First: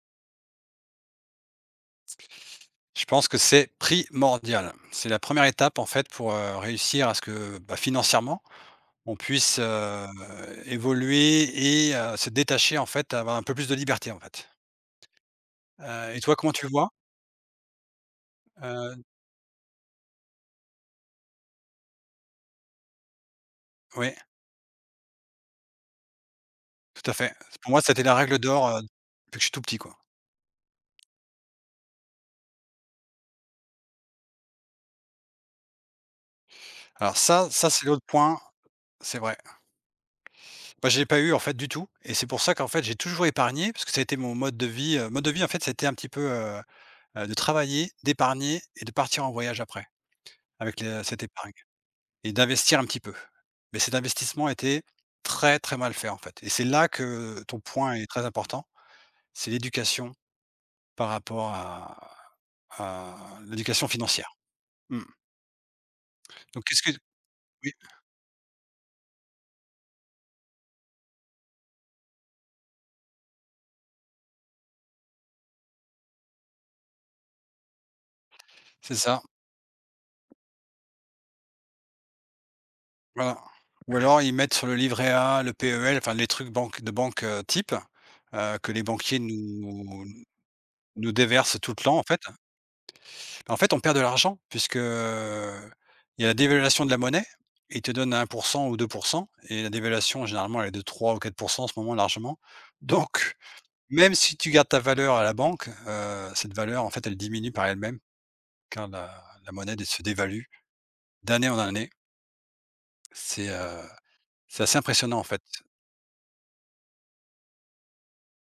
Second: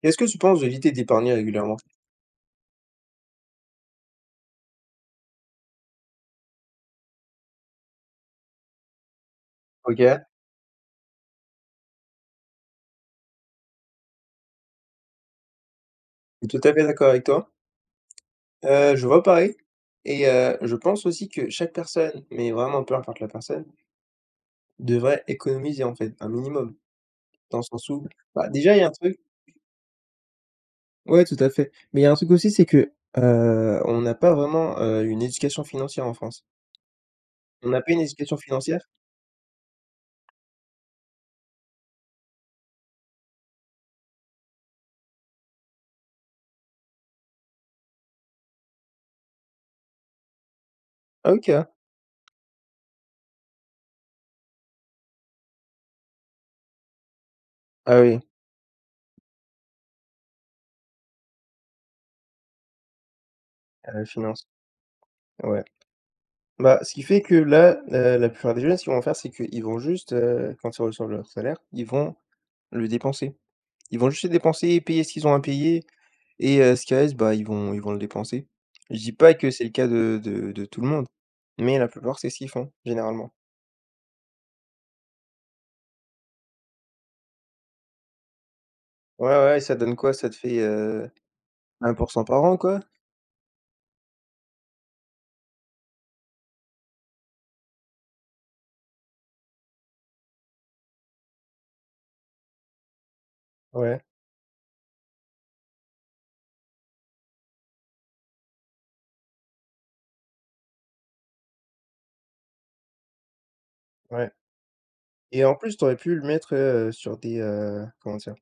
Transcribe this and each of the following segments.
Qu'est-ce que tu penses de l'idée d'épargner régulièrement? Je pense que c'est primordial. C'est la première étape en fait pour, réussir à ce que, bah, financièrement, on puisse, OK, je évoluer et se détacher en fait, avoir un peu plus de liberté en fait. Et toi suis comment tout tu le à fait vois? d'accord avec toi. Heu, Heu, je vois pareil et je pense aussi que chaque personne, mais vraiment peu importe la personne, oui, devrait économiser, en fait, un minimum. tout à fait. Dans le Pour moi, sens c'était où, la règle bah, d'or, déjà, il y a un truc. depuis que je suis tout petit quoi. Ouais, tout à fait. Mais il y a un truc aussi, c'est que, on n'a pas vraiment, une éducation financière en France. Alors ça On ça n'a c'est pas une l'autre éducation point, financière? c'est vrai. Moi je l'ai pas eu en fait du tout et c'est pour ça qu'en fait j'ai toujours épargné parce que ça a été mon mode de vie, en fait, c'était un petit peu, de travailler, d'épargner et de partir en voyage après avec les cette épargne. OK. Et d'investir un petit peu. Mais cet investissement était très, très mal fait, en fait. Et c'est là que ton point Ah est oui, très important, c'est l'éducation par rapport à à l'éducation à la financière. finance, Mmh. ouais. Donc Bah, qu'est-ce ce que qui fait que oui? là, la plupart des jeunes, ce qu'ils vont faire, c'est qu'ils vont juste, quand ils reçoivent leur salaire, ils vont le dépenser. Ils vont juste le dépenser, payer ce qu'ils ont à payer. Et ce qui reste, bah, ils vont le dépenser. C'est Je dis ça, pas que c'est le cas de tout le monde, mais la plupart, c'est ce qu'ils font, généralement. voilà. Ou alors ils mettent sur le livret A, le PEL, enfin les trucs banque de banque, type, que les banquiers Ouais, ouais, ça donne nous quoi? Ça te fait, nous déversent tout le un temps, en pour fait. cent par an, quoi? En fait, on perd de l'argent puisque, il y a la dévaluation de la monnaie. Ils te donnent à 1 ou 2 et la dévaluation généralement elle est de 3 ou 4 en ce moment largement. Donc Ouais, même si tu gardes ta valeur à la banque, cette valeur en fait elle diminue par elle-même car la monnaie dé se dévalue d'année en année. C'est, heu, ouais. c'est assez impressionnant en fait. Et en plus, t'aurais pu le mettre, sur des, comment dire?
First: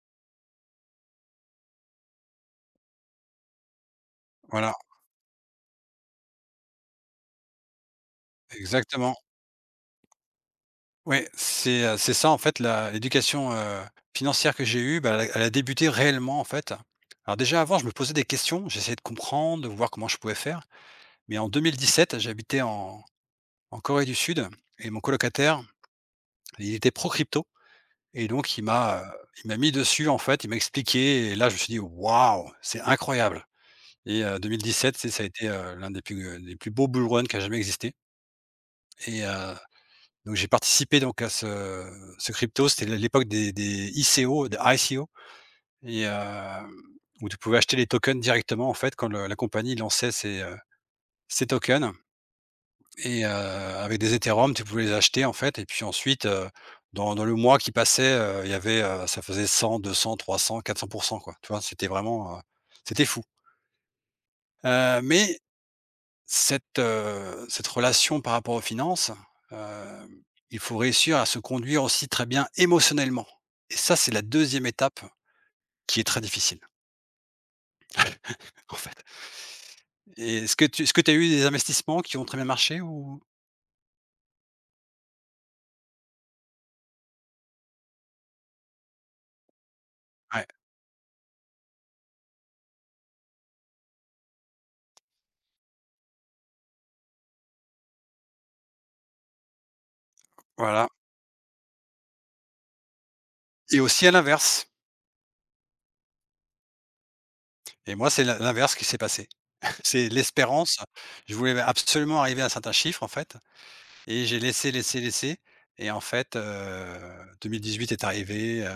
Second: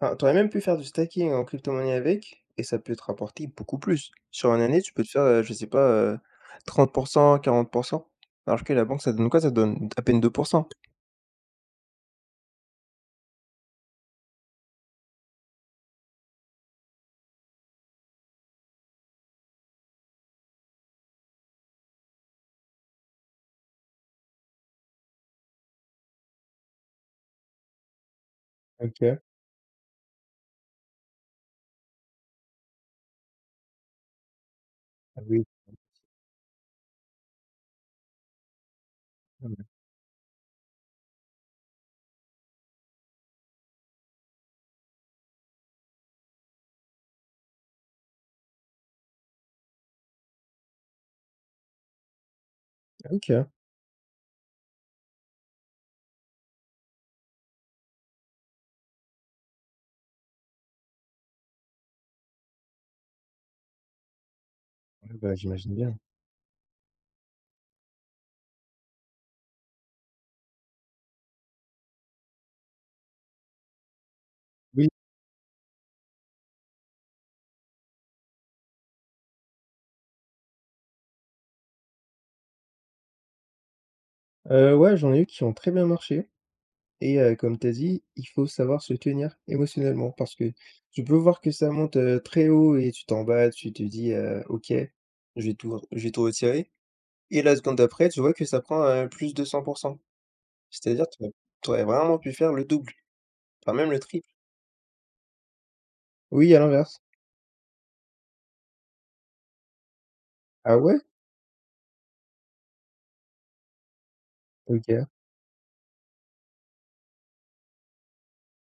Enfin, tu même pu faire du stacking en crypto-monnaie avec et ça peut te rapporter beaucoup plus. Sur une Voilà, année, tu peux te faire, je sais pas, 30, 40. Alors que la banque, ça exactement. donne quoi? Ça donne à peine 2. C'est ça en fait la l'éducation, financière que j'ai eue, bah, elle a débuté réellement en fait. Alors déjà avant, je me posais des questions, j'essayais de comprendre, de voir comment je pouvais faire, mais en 2017, j'habitais en Corée du Sud et mon colocataire, il était pro crypto et donc OK. il m'a mis dessus en fait, il m'a expliqué et là je me suis dit: «Waouh, c'est incroyable» et 2017, tu sais, Ah ça a oui. été, l'un des plus beaux bull run qui a jamais existé et heu Donc j'ai participé donc à ce crypto, c'était l'époque des ICO, des ICO et heu, où tu pouvais acheter les tokens directement en fait quand le la compagnie lançait ses, ses tokens Ah OK. Ouais, avec des Ethereum, tu pouvais les acheter en fait et puis ensuite, dans le mois qui passait, il y avait, ça faisait 100%, 300 400 quoi. Tu vois? C'était vraiment, c'était fou. Heu, bah, mais j'imagine bien. cette, cette relation par rapport aux finances, heu, il faut réussir à se conduire aussi très bien émotionnellement et ça, c'est la deuxième Oui, étape qui est très difficile, en fait et est-ce que tu as eu des investissements qui ont très bien marché ou? Ouais, j'en ai eu qui ont très bien marché. Et comme tu as dit, il faut savoir se tenir émotionnellement parce Ouais, que tu peux voir que ça monte, très haut et tu t'en bats, tu te dis: OK, je vais tout retirer» et la seconde d'après, tu vois que ça prend, plus de 100. voilà C'est-à-dire tu aurais vraiment pu faire le double, enfin et même le aussi à triple. l'inverse Oui, à l'inverse. et moi, c'est l'inverse qui s'est passé. C'est Ah l'espérance. ouais? Je voulais absolument arriver à un certain chiffre, en fait. Et j'ai laissé, laissé, OK, laissé et en fait, 2018 est arrivé,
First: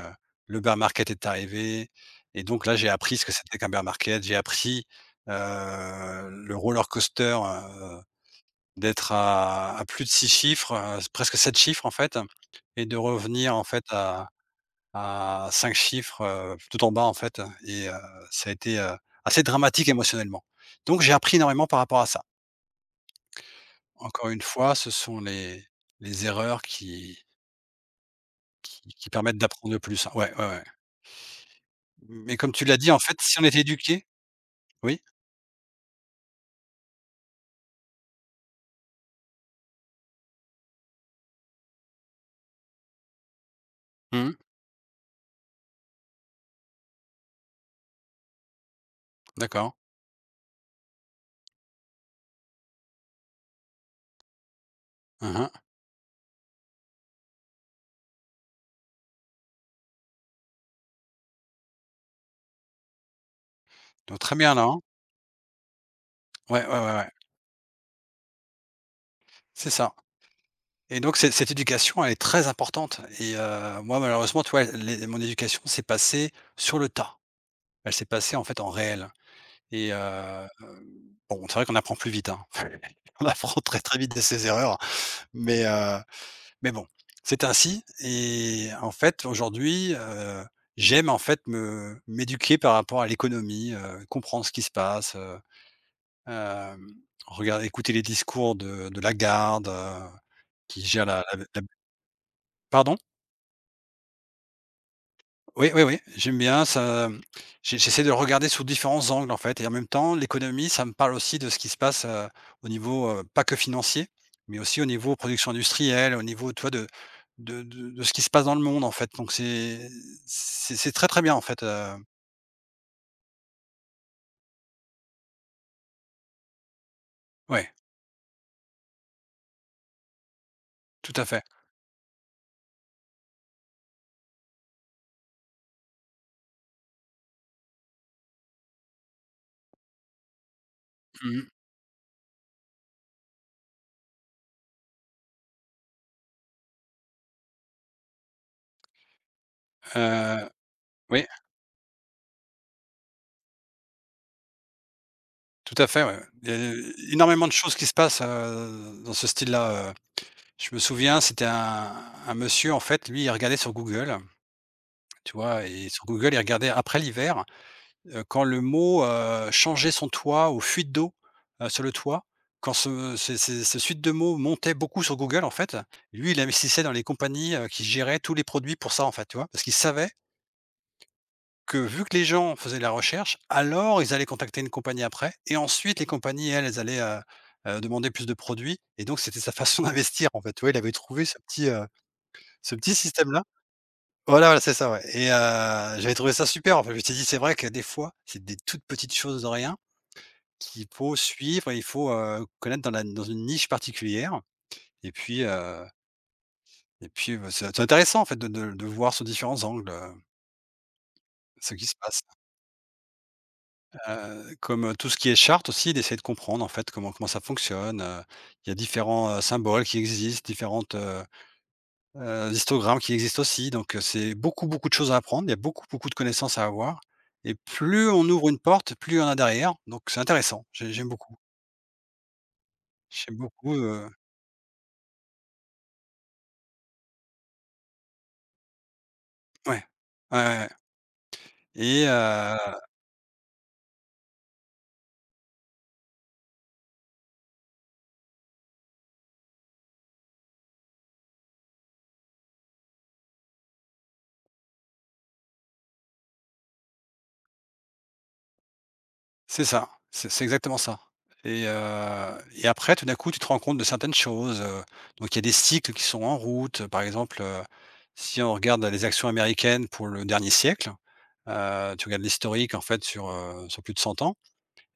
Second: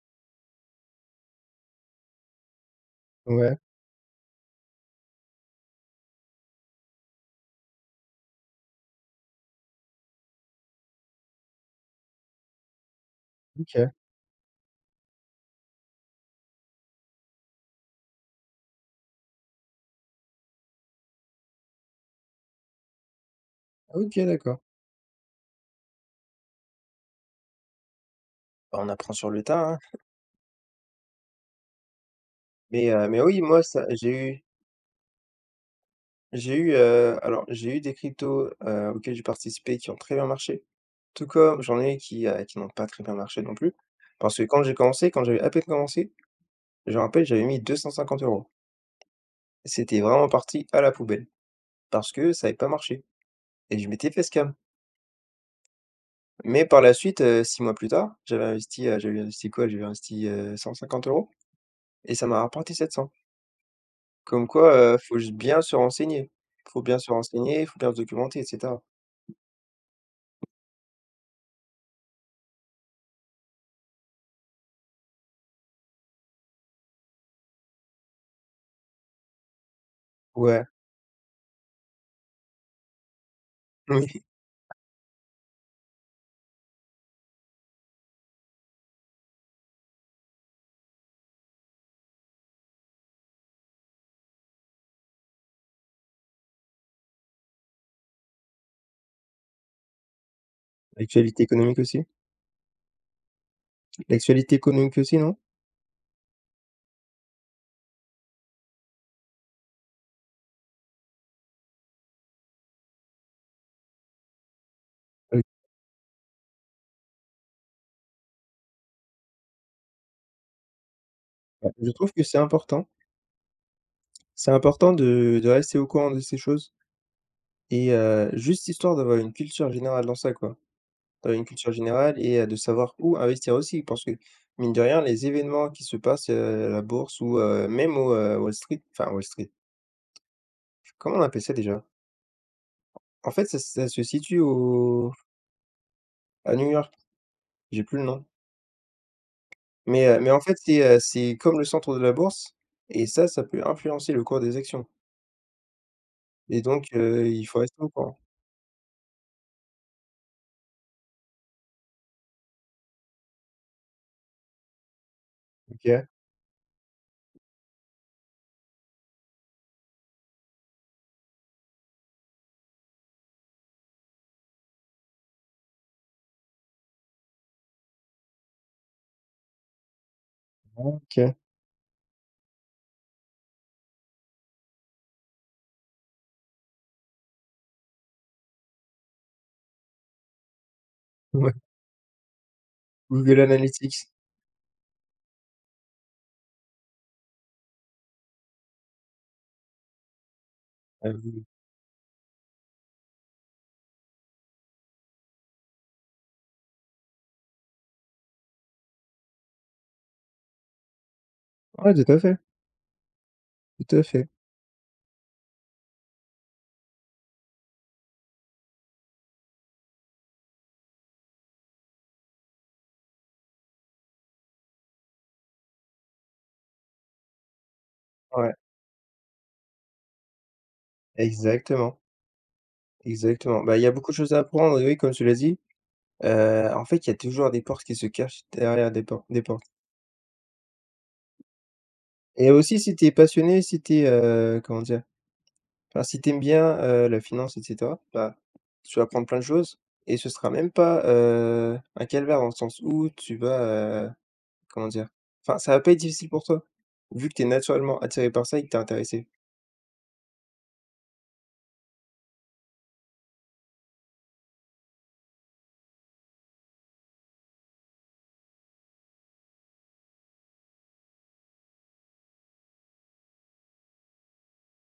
le bear market est arrivé et donc là, j'ai appris ce que ouais, c'était qu'un bear market. J'ai appris, le roller coaster, d'être à plus de 6 chiffres, presque 7 chiffres, en fait et de revenir, en fait, OK. À 5 chiffres, tout en bas, en fait et heu, ça a été, assez dramatique émotionnellement. Donc j'ai appris énormément par rapport à ça. OK, Encore une d'accord. fois, ce sont les erreurs qui Bah, Qui on qui apprend sur permettent le tas, d'apprendre hein, plus, hein. Ouais, ouais, ouais. Mais comme tu l'as dit, en fait, mais oui, si on est moi ça éduqué j'ai eu. oui? J'ai eu, alors j'ai eu des cryptos, auxquels j'ai participé qui ont très bien marché, tout comme j'en ai qui n'ont pas très bien marché non plus. Mmh. Parce que quand j'ai commencé, quand j'avais à peine commencé, je me rappelle, j'avais mis 250 euros. D'accord. C'était vraiment parti à la poubelle parce que ça n'avait pas marché et je m'étais fait scam. Mmh. Mais par la suite, 6 mois plus tard, j'avais investi quoi? J'avais investi, 150 euros et ça m'a rapporté 700. Donc très Comme bien là, quoi, hein? Faut j bien se renseigner. Ouais, ouais, Faut ouais, bien se ouais. renseigner, faut bien se documenter et cetera. C'est ça. Et donc cette éducation, elle est très importante moi malheureusement, tu vois, les mon éducation s'est passée sur le tas. Elle s'est passée, en fait, en réel et heu, Ouais, bon, c'est vrai qu'on apprend plus vite, hein. On apprend très, très vite de oui, ses erreurs, mais heu Mais bon, c'est ainsi et en fait, aujourd'hui, j'aime en fait me m'éduquer par rapport à l'économie, comprendre ce qui se passe, hem, regarder écouter les discours de Lagarde, qui gère la l'actualité la la économique aussi. pardon? L'actualité économique aussi, non? Oui, oui, oui, j'aime bien ça, mmh, j'essaie de le regarder sous différents angles, en fait et en même temps, l'économie, ça me parle aussi de ce qui se passe, au niveau, pas que financier, mais aussi au niveau Heu, production industrielle, au niveau, tu vois, de ce qui se passe dans le monde, en fait. C'est très, très bien, en fait, ouais, je trouve que c'est important. C'est important de rester au courant de ces choses ouais, et juste histoire d'avoir une culture générale dans ça, quoi. tout à D'avoir fait. une culture générale et de savoir où investir aussi parce que mine de rien, les événements qui se passent, à la bourse ou même au, Wall Street enfin Wall Street, comment on Mmh appelle mh, ça déjà? En fait, ça se situe au à New York, j'ai plus le nom. Mais en fait, oui, c'est comme le centre de la bourse et ça peut influencer le cours des actions tout à fait, ouais, ouais. Il y et donc a il énormément de faut choses rester qui au se courant. passent, dans ce style-là. Je me souviens, c'était un monsieur, en fait, lui, il regardait sur Google. Tu vois? Et sur OK. Google, ils regardaient après l'hiver, quand le mot, changeait son toit ou fuite d'eau, sur le toit, quand ce ces ces ces suites de mots montaient beaucoup sur Google, en fait, lui, il investissait dans les compagnies, qui géraient tous les produits pour ça, en fait, tu vois? Parce qu'il savait OK. que vu que les gens faisaient la recherche, alors ils allaient contacter une compagnie après et ensuite les compagnies, elles, elles allaient, demander plus de produits et donc c'était sa façon d'investir, en fait, tu vois? Il avait trouvé Ouais, ce petit Google système-là. Analytics. Voilà, voilà, c'est ça, ouais j'avais trouvé ça super, en fait. Je t'ai dit: «C'est vrai que des fois, c'est des toutes petites choses de rien qu'il Ah faut oui. suivre et il faut, connaître dans la dans une niche particulière» et puis, heu et puis, bah, c'est intéressant, en fait, de voir sous différents angles, ce qui Ouais, se tout à passe. fait, tout à fait. Tout ce qui est charte aussi, d'essayer de comprendre, en fait, comment ça fonctionne, il y a différents, symboles qui existent, différentes, d'histogrammes qui existent aussi, donc c'est beaucoup, beaucoup de choses à apprendre. Il y a beaucoup, beaucoup de connaissances à avoir et plus on ouvre Ouais, une porte, plus il y en a derrière, donc c'est intéressant. J'aime beaucoup. exactement, J'aime exactement. beaucoup, Bah, il y a beaucoup de choses à apprendre, oui, comme tu l'as dit. En fait, il y a toujours des portes qui se cachent derrière des portes. ouais. Ouais, ouais, ouais et Et heu, aussi, si t'es passionné, si t'es es, comment dire? Enfin, si t'aimes bien, la finance et cetera, bah, tu vas apprendre plein de choses et ce sera même pas, un calvaire dans le sens où tu vas, heu. Comment dire? Enfin, ça va pas être difficile pour toi, vu que tu es naturellement attiré par ça et que t'es intéressé. c'est ça, c'est exactement ça et après tout d'un coup, tu te rends compte de certaines choses, donc il y a des cycles qui sont en route. Par exemple, si on regarde les actions américaines pour le dernier siècle, tu regardes l'historique en fait sur, sur plus de 100 ans.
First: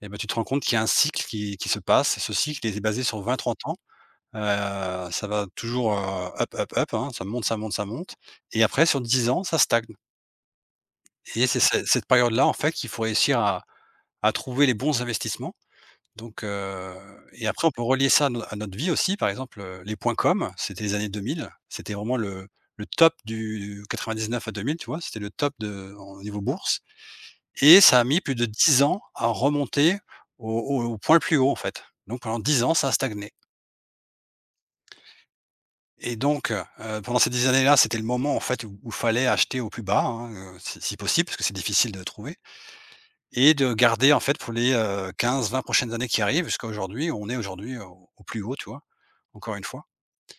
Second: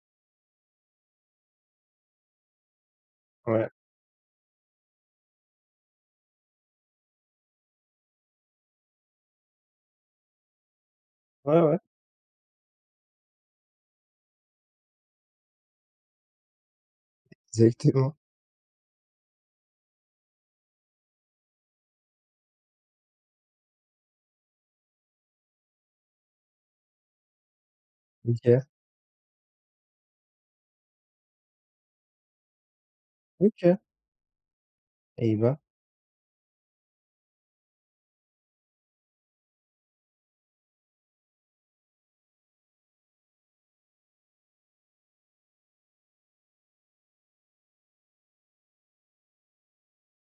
Et ben tu te rends compte qu'il y a un cycle qui se passe. Ce cycle est basé sur 20-30 Ouais, ans. Ça va toujours, up, up, up, hein, ça monte, ça monte, ça monte et après sur 10 ans, ça stagne et ouais, c'est ouais, ce cette période-là, en fait, qu'il faut réussir à trouver les bons investissements donc et après on peut relier exactement. ça à no à notre vie aussi. Par exemple, les points com, c'était les années 2000. C'était vraiment le top du 99 à 2000, tu vois? C'était le top de au niveau bourse et ça a mis plus de OK, 10 ans à remonter au au point le plus haut, en fait. Donc pendant 10 ans, ça a stagné OK et bah, et donc heu, pendant ces 10 années-là, c'était le moment, en fait, où il fallait acheter au plus bas, hein, si possible, parce que c'est difficile de trouver et de garder, en fait, pour les, 15, 20 prochaines années qui arrivent jusqu'à aujourd'hui, on est aujourd'hui au plus haut, tu vois? Encore une fois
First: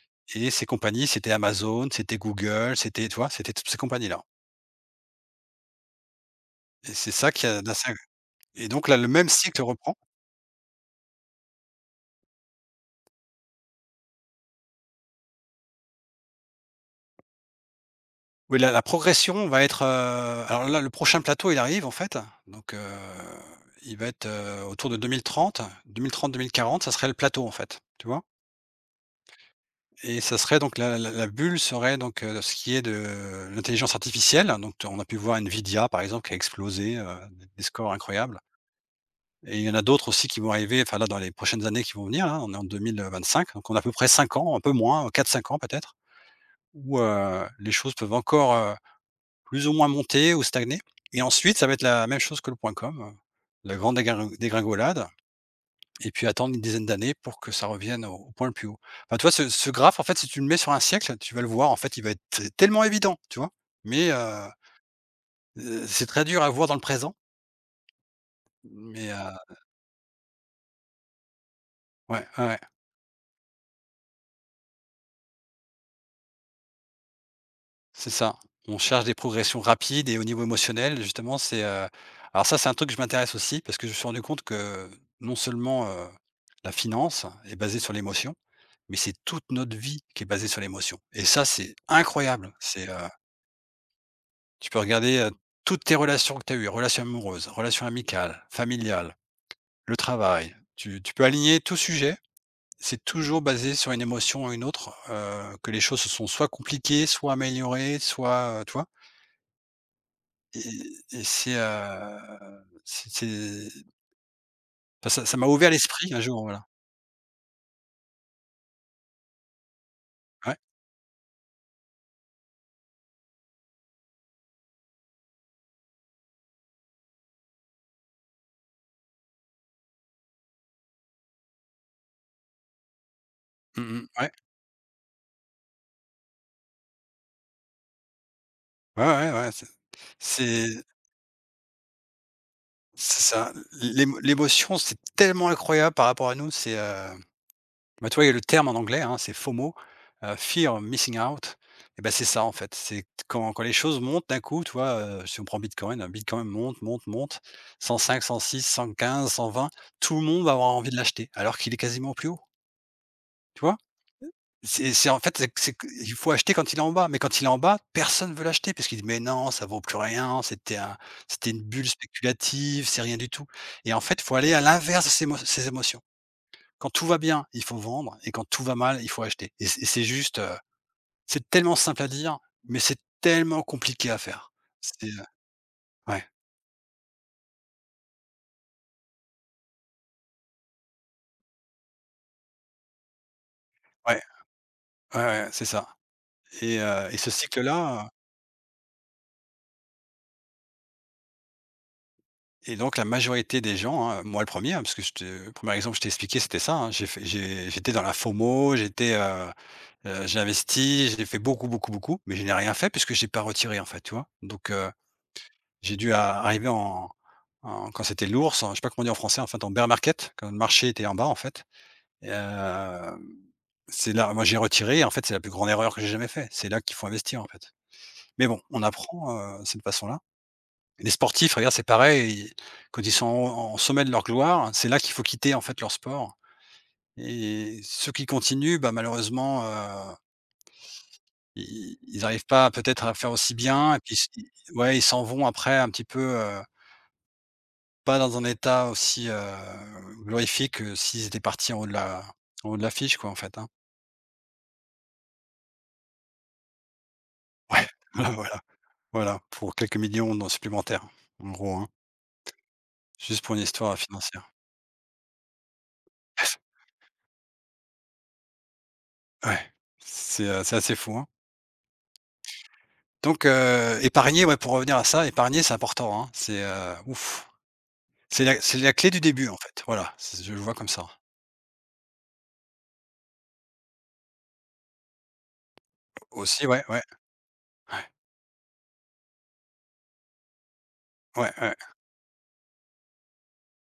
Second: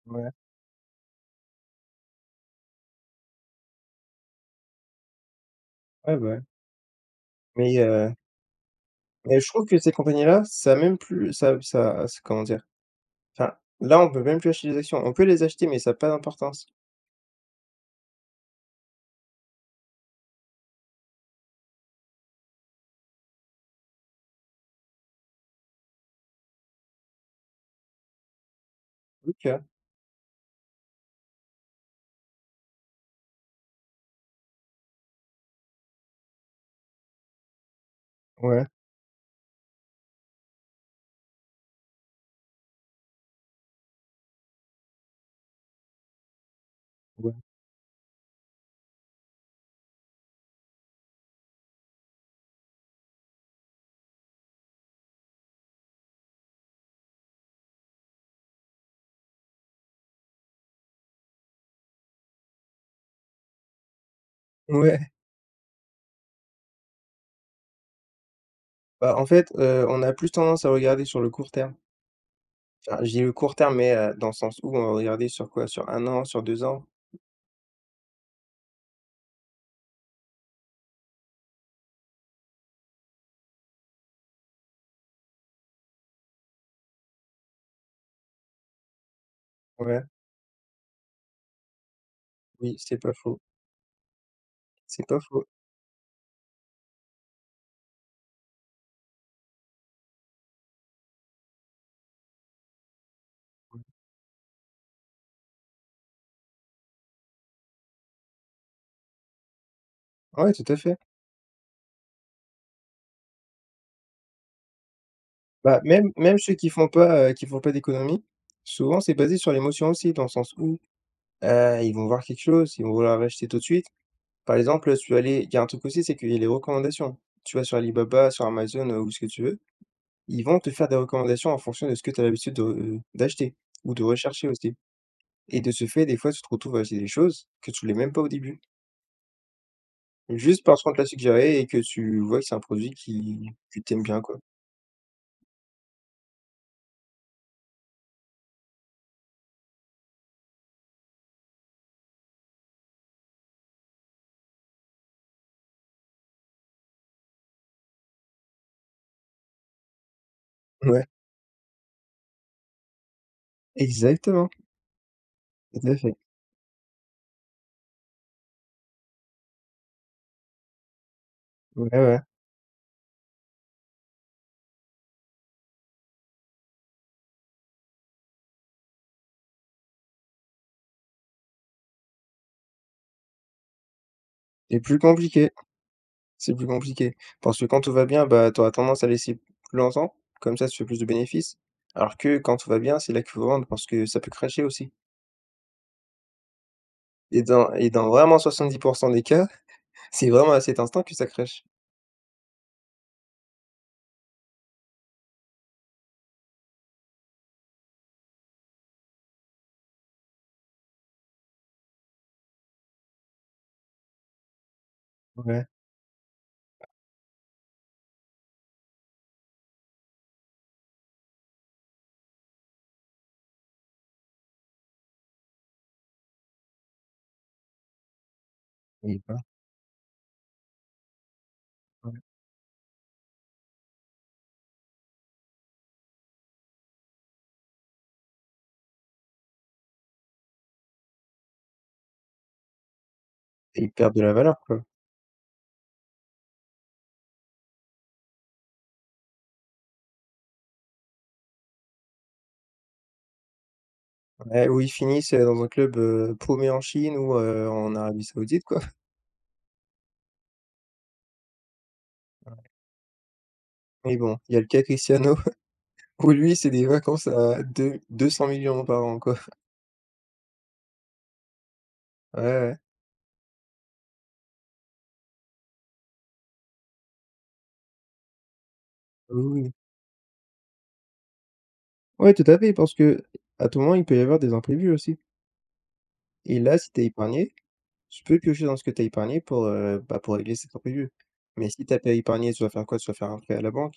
ouais, ouais, et ces compagnies, c'était Amazon, c'était Google, c'était, tu vois? C'était toutes ces compagnies-là bah, ouais et c'est ça qui a mais d'assez heu, et donc là, le même mais je cycle trouve que ces reprend. compagnies-là, ça a même plus ça ça comment dire? Enfin, là, on peut même plus acheter les actions. On peut les acheter, mais ça a pas d'importance. Oui, la la progression va être, alors là, le prochain plateau, il arrive, en fait, donc il va être, autour de 2030-2030-2040, ça serait le plateau, en fait, tu vois? OK. Et ça serait donc la bulle serait donc ce qui est de l'intelligence artificielle. Donc on a pu voir Nvidia, par exemple, qui a explosé, des scores incroyables Ouais, et il y en a d'autres aussi qui vont arriver, enfin, là, dans les prochaines années qui vont venir, hein. On est en 2025, donc on a à peu près 5 ans, un peu moins, 4-5 ans peut-être, où ouais. Les choses peuvent encore, plus ou moins monter ou stagner, et ensuite ça va être la même chose que le point com, la grande dégringolade, et puis attendre une dizaine d'années pour que ça revienne au point le plus haut. Enfin, tu vois, ce graphe, en fait, si tu le mets sur un siècle, tu vas le voir, en fait, il va être t tellement évident, tu vois? Mais Ouais, c'est très dur à voir dans le présent, mais bah, en fait, on a plus tendance à regarder sur le court terme. ouais, ouais, ouais, Enfin, je dis le court terme, mais dans le sens où on va regarder sur quoi? Sur un an, sur 2 ans? c'est ça. On cherche des progressions rapides et au niveau émotionnel, justement, c'est, alors ça, c'est un truc que je m'intéresse aussi parce que je me suis rendu compte que non seulement, la finance est basée sur l'émotion, mais c'est toute notre vie Ouais, qui est basée sur l'émotion, et ça, c'est incroyable. oui, C'est, c'est pas faux. tu peux C'est regarder, pas faux. toutes tes relations que tu as eues: relations amoureuses, relations amicales, familiales, le travail. Tu peux aligner tout sujet, c'est toujours basé sur une émotion ou une autre, que les choses se sont soit compliquées, soit améliorées, soit, tu vois? Ouais, Et tout à fait. et c'est enfin, ça m'a ouvert Bah, même l'esprit un même jour, ceux voilà. Qui font pas d'économie, souvent c'est basé sur l'émotion aussi, dans le sens Ouais. où, ils vont voir quelque chose, ils vont vouloir l'acheter tout de suite. Par exemple, tu vas aller il y a un truc aussi, c'est qu'il y a les recommandations. Tu vas sur Alibaba, sur Amazon, ou ce que tu veux, ils vont te faire des recommandations en fonction de ce que tu as l'habitude de, d'acheter Mmh ou de mh. Ouais. rechercher aussi et de ce fait, des fois, tu te retrouves à acheter des choses que tu voulais même pas au début, Ouais, ouais, ouais, juste c'est parce qu'on te l'a suggéré et que tu vois que c'est un produit C'est qui ça. que tu bien, quoi. L'émotion, c'est tellement incroyable par rapport à nous. C'est, bah, tu vois, il y a le terme en anglais, hein, c'est FOMO, Fear of Missing Out, et ben c'est ça, en fait. C'est quand les choses montent d'un coup, tu vois, si on prend Bitcoin, hein, Bitcoin monte, monte, monte, 105, 106, 115, 120, tout le monde va avoir envie de Ouais, l'acheter alors qu'il est quasiment au plus haut, tu vois? exactement, C'est en fait, c'est que tout à il fait. faut acheter quand il est en bas, mais quand il est en bas, personne veut l'acheter parce qu'il dit: «Mais non, ça vaut plus rien, c'était une bulle Ouais, ouais spéculative, c'est rien du tout». Et en fait, il faut aller à l'inverse de ses émotions. Quand tout va bien, il faut vendre, et quand tout va mal, il faut acheter, et c'est juste, c'est tellement simple à dire, mais c'est tellement compliqué à faire. c'est plus C'est, compliqué. ouais, C'est plus compliqué. Parce que quand tout va bien, bah, tu auras tendance à laisser plus longtemps, comme ça tu fais plus de bénéfices. Alors que quand tout va bien, c'est là qu'il faut vendre parce que ouais, ça peut crasher aussi. ouais, ouais, ouais, c'est ça, et ce Et dans cycle-là. vraiment 70 des cas, c'est vraiment à cet instant que ça crache. Et donc la majorité des gens, hein, moi le premier, hein, parce que je te le 1er exemple que je t'ai expliqué, c'était ça, hein. J'étais dans la FOMO, j'étais, j'ai investi, j'ai fait beaucoup, beaucoup, beaucoup, mais je n'ai rien fait puisque j'ai pas retiré, en fait, tu vois? Donc Ouais, j'ai dû a arriver en quand c'était l'ours, en je sais pas comment on dit en français, en fait, en bear market, quand le marché était en bas, en fait, et c'est là moi j'ai retiré, en fait, c'est la plus grande erreur que j'ai jamais fait. C'est là qu'il faut investir, en fait. Mais bon, on et ben, apprend, cette façon-là. Les sportifs, regarde, c'est ouais. pareil, quand ils sont en sommet de leur gloire, c'est là qu'il faut quitter, en fait, leur sport, et ceux qui continuent, bah, malheureusement, ils arrivent pas peut-être à faire aussi Et ils bien, et puis perdent de s la valeur, quoi. ouais, ils s'en vont après un petit peu, pas dans un état aussi, glorifique que s'ils étaient partis en haut de l'affiche, quoi, en fait, hein. Ouais, ou ils finissent, dans un club, paumé en Chine ou, Ouais, en Arabie voilà, voilà, Saoudite, quoi. voilà, pour quelques millions dans supplémentaires, en gros, hein, juste pour une histoire Mais bon, financière. il y a le cas Cristiano où lui, c'est des vacances à deux 200 millions par an, quoi. Ouais, c'est assez fou, hein. Ouais, ouais. Donc épargner, ouais, pour revenir à ça, épargner, c'est important, hein. C'est, ouf, c'est la clé du Oui, début, en oui. fait. Voilà, c'est je le vois comme ça. Ouais, tout à fait, parce que à tout moment, il peut y avoir des imprévus aussi. Et Aussi, là, ouais, si tu ouais, as épargné, ouais, tu peux piocher dans ce que tu as épargné pour, bah, pour régler cet imprévu. ouais, Mais ouais. si tu as pas épargné, tu vas faire quoi? Tu vas faire un prêt à la banque,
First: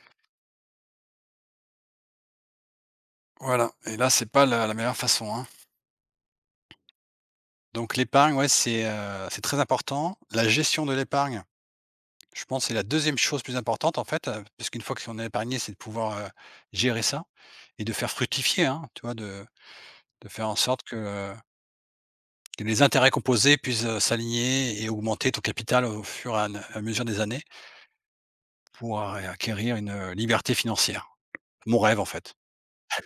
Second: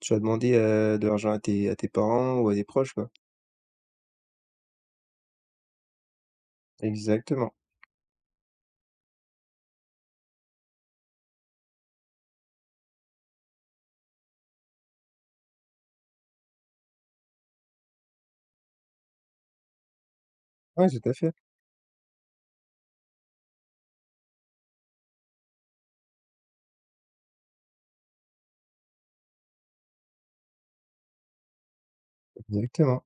tu vas demander, de l'argent à tes parents ou à des proches, quoi. Voilà, et là, c'est pas la meilleure façon, hein. Exactement. Donc l'épargne, ouais, c'est très important. La gestion de l'épargne, je pense, c'est la deuxième chose plus importante, en fait, parce qu'une fois que on a épargné, c'est de pouvoir, gérer ça et de faire fructifier, hein, tu vois? De faire en sorte Oui, tout à fait, que les intérêts composés puissent, s'aligner et augmenter ton capital au fur et à mesure des années, pour a acquérir une, liberté financière. Mon rêve, en fait, exactement.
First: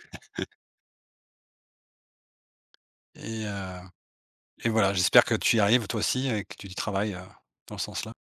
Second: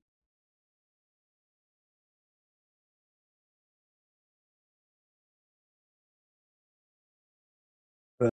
et heu et voilà, j'espère que tu y arrives toi aussi et que tu y travailles, dans le sens-là.